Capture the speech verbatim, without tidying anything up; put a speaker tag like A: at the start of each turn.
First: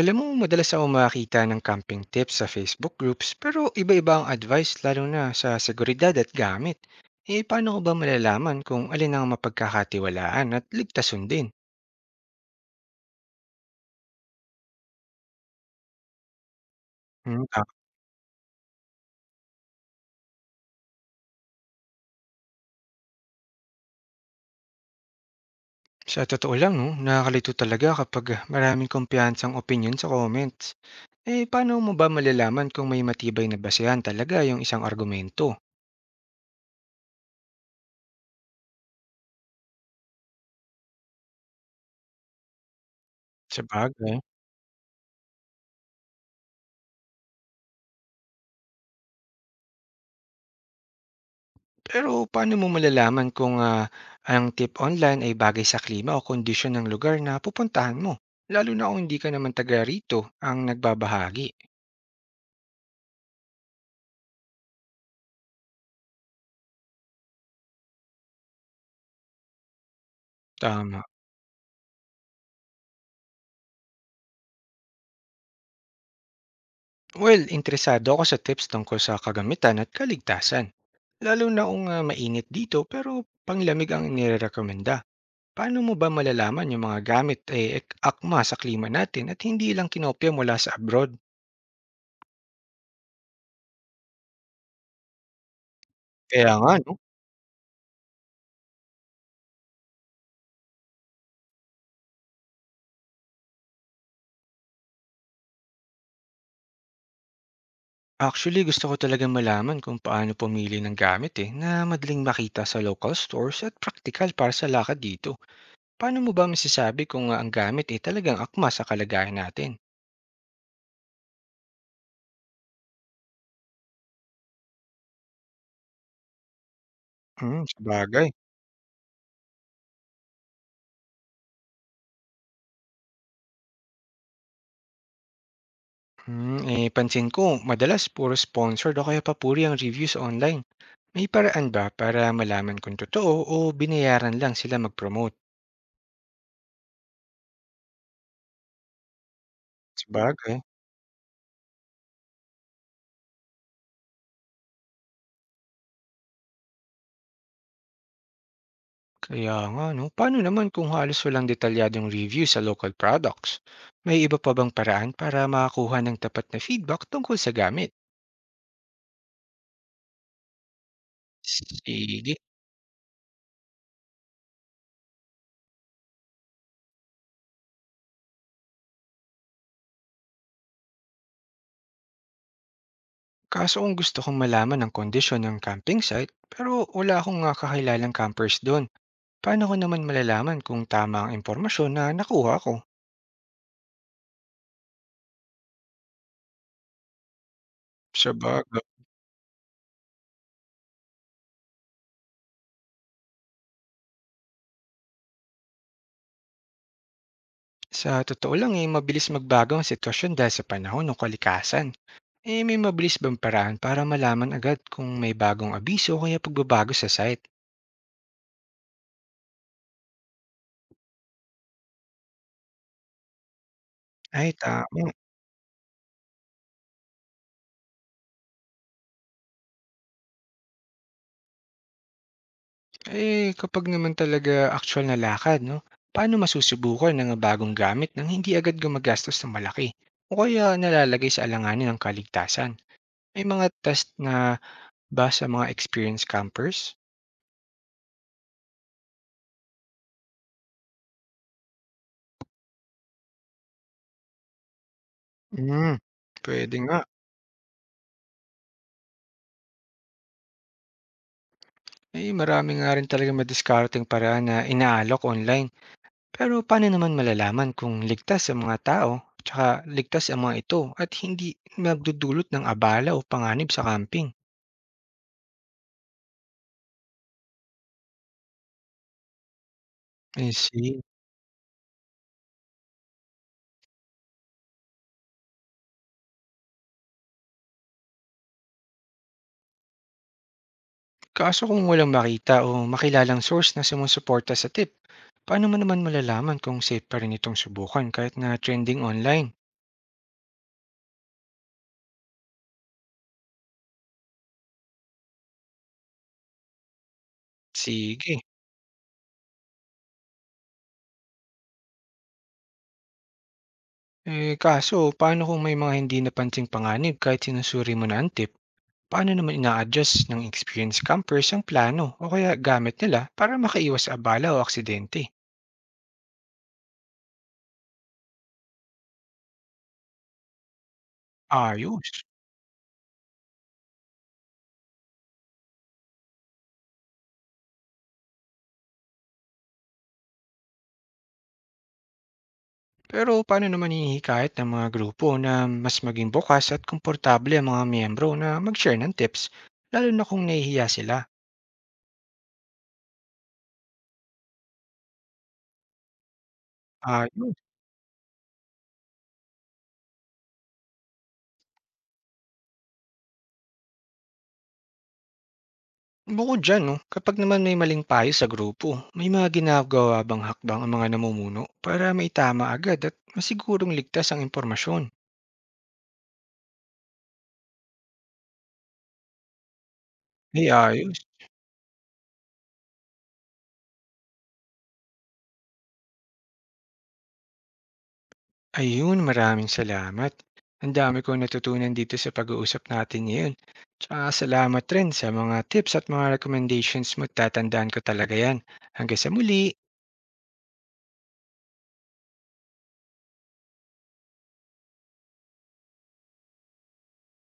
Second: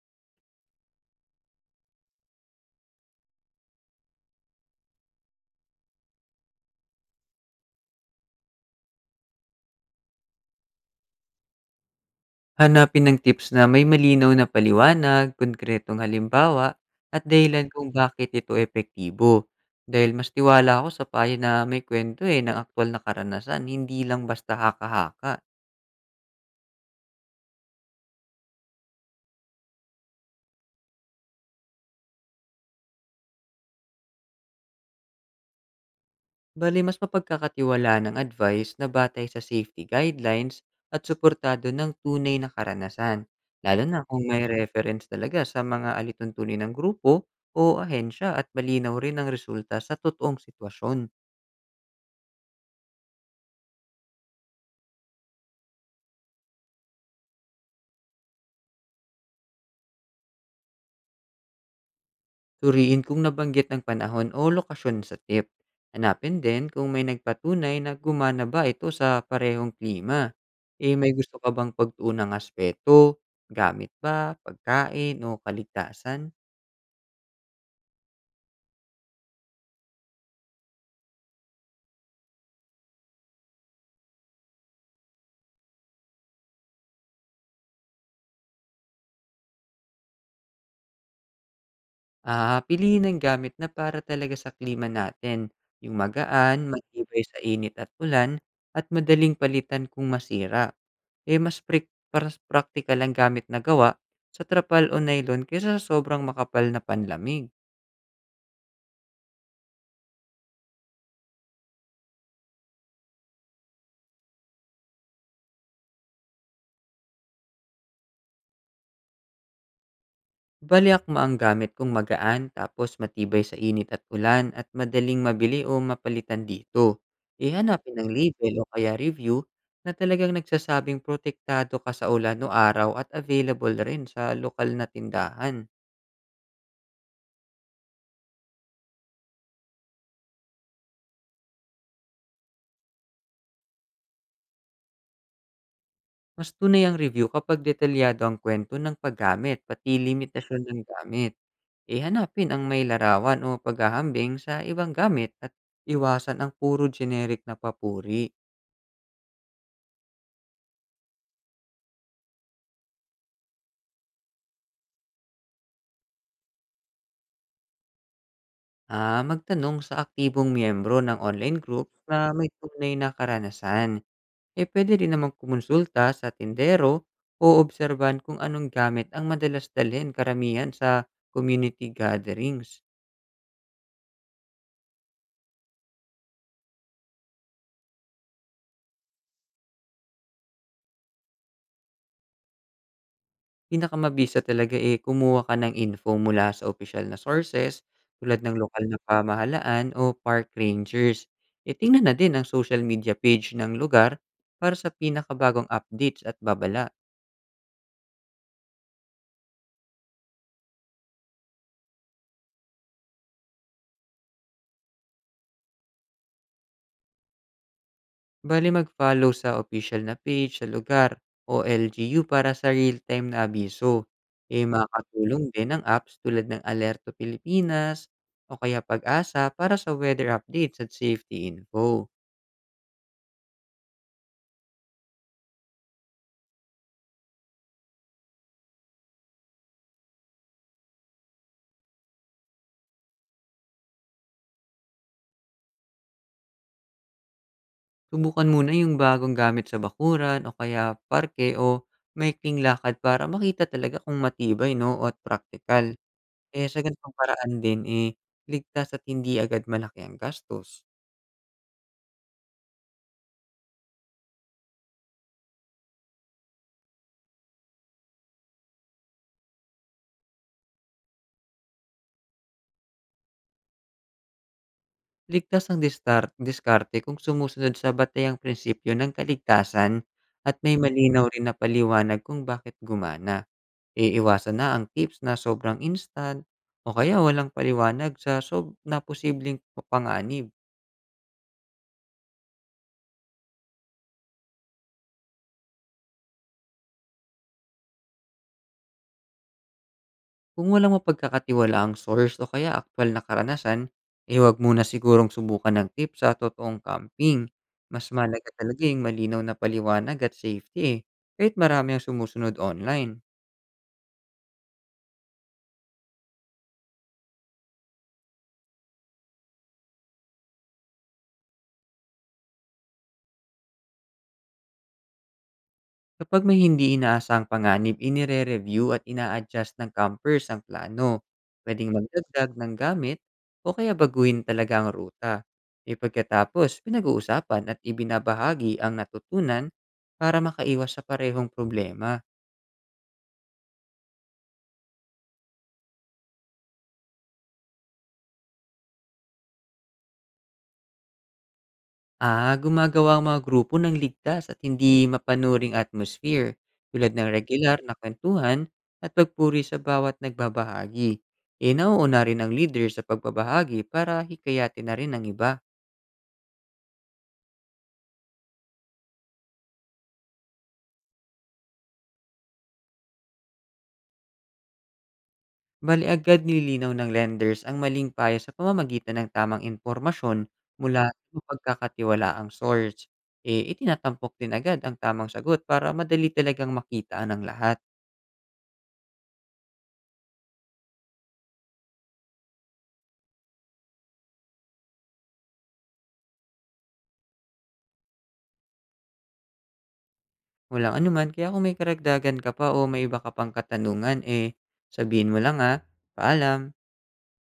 A: Alam mo, madalas ako makita ng camping tips sa Facebook groups pero iba-iba ang advice lalo na sa seguridad at gamit. Eh, paano ko ba malalaman kung alin ang mapagkakatiwalaan at ligtas sundin?
B: Hanapin ng tips na may malinaw na paliwanag, konkretong halimbawa, at
A: Hmm, ah,
B: dahilan kung bakit ito epektibo. Dahil mas tiwala ako sa payo na may kwento eh ng aktwal na karanasan, hindi lang basta haka-haka.
A: sa totoo lang, no, nakakalito talaga kapag maraming kumpiyansang opinion sa comments. Eh, paano mo ba malalaman kung may matibay na basehan talaga yung isang argumento?
B: Bali, mas mapagkakatiwala ng advice na batay sa safety guidelines at suportado ng tunay na karanasan.
A: Sa
B: Lalo na
A: bagay.
B: kung may reference talaga sa mga alituntunin ng grupo o ahensya at malinaw rin ang resulta sa totoong sitwasyon.
A: Pero paano mo malalaman kung ah, ang tip online ay bagay sa klima o kondisyon ng lugar na pupuntahan mo? Lalo na kung hindi ka naman taga rito ang nagbabahagi.
B: Suriin kung nabanggit ng panahon o lokasyon sa tip. Hanapin din kung may nagpatunay na gumana ba ito sa parehong klima. Eh
A: Tama.
B: may gusto ka bang pagtuunang aspeto? Gamit ba? Pagkain o kaligtasan?
A: Well, interesado ako sa tips tungkol sa kagamitan at kaligtasan. Lalo na kung ah, mainit dito pero panglamig ang inirekomenda. Paano mo ba malalaman yung mga gamit ay eh, akma sa klima natin at hindi lang kinopya mula sa abroad?
B: Ah, piliin ang gamit na para talaga sa klima natin. Yung
A: Kaya
B: magaan,
A: nga, no?
B: matibay sa init at ulan, at madaling palitan kung masira. Eh mas prik- paras- practical ang gamit na gawa sa trapal o nylon kaysa sa sobrang makapal na panlamig.
A: Actually, gusto ko talagang malaman kung paano pumili ng gamit eh, na madaling makita sa local stores at practical para sa lakad dito. Paano mo ba masasabi kung ah, ang gamit eh talagang akma sa kalagayan natin?
B: Bale akma ang gamit kong magaan tapos matibay sa init at ulan at madaling mabili o mapalitan dito. Eh,
A: Hmm,
B: hanapin ang
A: sabagay.
B: label o kaya review na talagang nagsasabing protektado ka sa ulan o araw at available rin sa lokal na tindahan.
A: Hmm, eh pansin ko, madalas puro sponsored o kaya papuri ang reviews online. May paraan ba para malaman kung totoo o binayaran lang sila mag-promote?
B: Mas tunay ang review kapag detalyado ang kwento ng paggamit pati
A: Sabagay.
B: limitasyon ng gamit. Eh, hanapin ang may larawan o paghahambing sa ibang gamit at iwasan ang puro generic na papuri.
A: Kaya nga, no? Paano naman kung halos walang detalyadong review sa local products? May iba pa bang paraan para makakuha ng tapat na feedback tungkol sa gamit?
B: Ah, magtanong sa aktibong miyembro ng online group na
A: Sige.
B: may tunay na karanasan. Eh pwede rin namang kumonsulta sa tindero o obserban kung anong gamit ang madalas dalhin karamihan sa community gatherings.
A: Kaso kung gusto kong malaman ang kondisyon ng camping site, pero wala akong nga kakilalang campers doon, paano ko naman malalaman kung tama ang impormasyon na nakuha ko?
B: Pinakamabisa talaga eh kumuha ka ng info mula sa official na sources
A: Sa
B: tulad ng
A: baga.
B: lokal na pamahalaan o park rangers. Itingnan na din ang social media page ng lugar para sa pinakabagong updates at babala.
A: Sa totoo lang eh, mabilis magbago ang sitwasyon dahil sa panahon o kalikasan. Eh, may mabilis bang paraan para malaman agad kung may bagong abiso o kaya pagbabago sa site?
B: Bali mag-follow sa official na page sa lugar o L G U para sa real-time na abiso.
A: Ay
B: E
A: tama.
B: makakatulong din ang apps tulad ng Alerto Pilipinas o kaya Pag-asa para sa weather updates at safety info.
A: Eh, kapag naman talaga actual na lakad 'no, paano masusubukan ang bagong gamit nang hindi agad gumagastos ng malaki o kaya nalalagay sa alanganin ng kaligtasan? May mga test na ba sa mga experienced campers?
B: Subukan muna yung bagong gamit sa bakuran o kaya parke o maikling lakad para makita talaga kung matibay no at practical.
A: Hmm,
B: Eh
A: Puwede
B: sa
A: nga.
B: ganitong paraan din eh ligtas at hindi agad malaki ang gastos.
A: Eh, marami nga rin talagang madiskarteng paraan na inaalok online. Pero paano naman malalaman kung ligtas ang mga tao tsaka ligtas ang mga ito at hindi magdudulot ng abala o panganib sa camping?
B: Ligtas ang distar diskarte kung sumusunod sa batayang prinsipyo ng kaligtasan
A: I
B: at may
A: see.
B: malinaw Mm. rin na paliwanag kung bakit gumana. Iiwasan na ang tips na sobrang instant o kaya walang paliwanag sa sob na posibleng panganib.
A: Kaso kung walang makita o makilalang source na sumusuporta sa tip, paano mo naman malalaman kung safe pa rin itong subukan kahit na trending online?
B: Kung walang mapagkakatiwalaang source o kaya aktwal na karanasan, eh huwag muna sigurong subukan ng tips sa totoong camping. Mas
A: Sige.
B: mahalaga talaga yung malinaw na paliwanag at safety eh, kahit marami ang sumusunod online.
A: Eh kaso, paano kung may mga hindi napansing panganib kahit sinusuri mo na ang tip? Paano naman ina-adjust ng experienced campers ang plano o kaya gamit nila para makaiwas sa abala o aksidente?
B: Kapag may hindi inaasahang panganib, inire-review at ina-adjust ng campers ang plano. Pwedeng
A: Ayos.
B: magdagdag ng gamit o kaya baguhin talaga ang ruta. E pagkatapos, pinag-uusapan at ibinabahagi ang natutunan para makaiwas sa parehong problema.
A: Pero paano naman hinihikayat ng mga grupo na mas maging bukas at komportable ang mga miyembro na mag-share ng tips, lalo na kung nahihiya sila?
B: Ah, gumagawa ang mga grupo ng ligtas at hindi mapanuring atmosphere tulad ng
A: Ayos.
B: regular na kwentuhan at pagpuri sa bawat nagbabahagi. E nauuna rin ang leader sa pagbabahagi para hikayatin na rin ang iba.
A: Bukod diyan 'no, kapag naman may maling payo sa grupo, may mga ginagawa bang hakbang ang mga namumuno para maitama agad at masigurong ligtas ang impormasyon?
B: Bale agad nililinaw ng lenders ang maling payo sa pamamagitan ng tamang impormasyon
A: Ay,
B: mula sa
A: ayos.
B: mapagkakatiwalaang source. Eh, itinatampok din agad ang tamang sagot para madali talagang makita ng lahat.
A: Ayun, maraming salamat. Ang dami kong natutunan dito sa pag-uusap natin ngayon. Tsaka salamat rin sa mga tips at mga recommendations mo, tatandaan ko talaga 'yan. Hanggang sa muli.
B: Walang anuman, kaya kung may karagdagan ka pa o may iba ka pang katanungan, eh, sabihin mo lang ha. Paalam!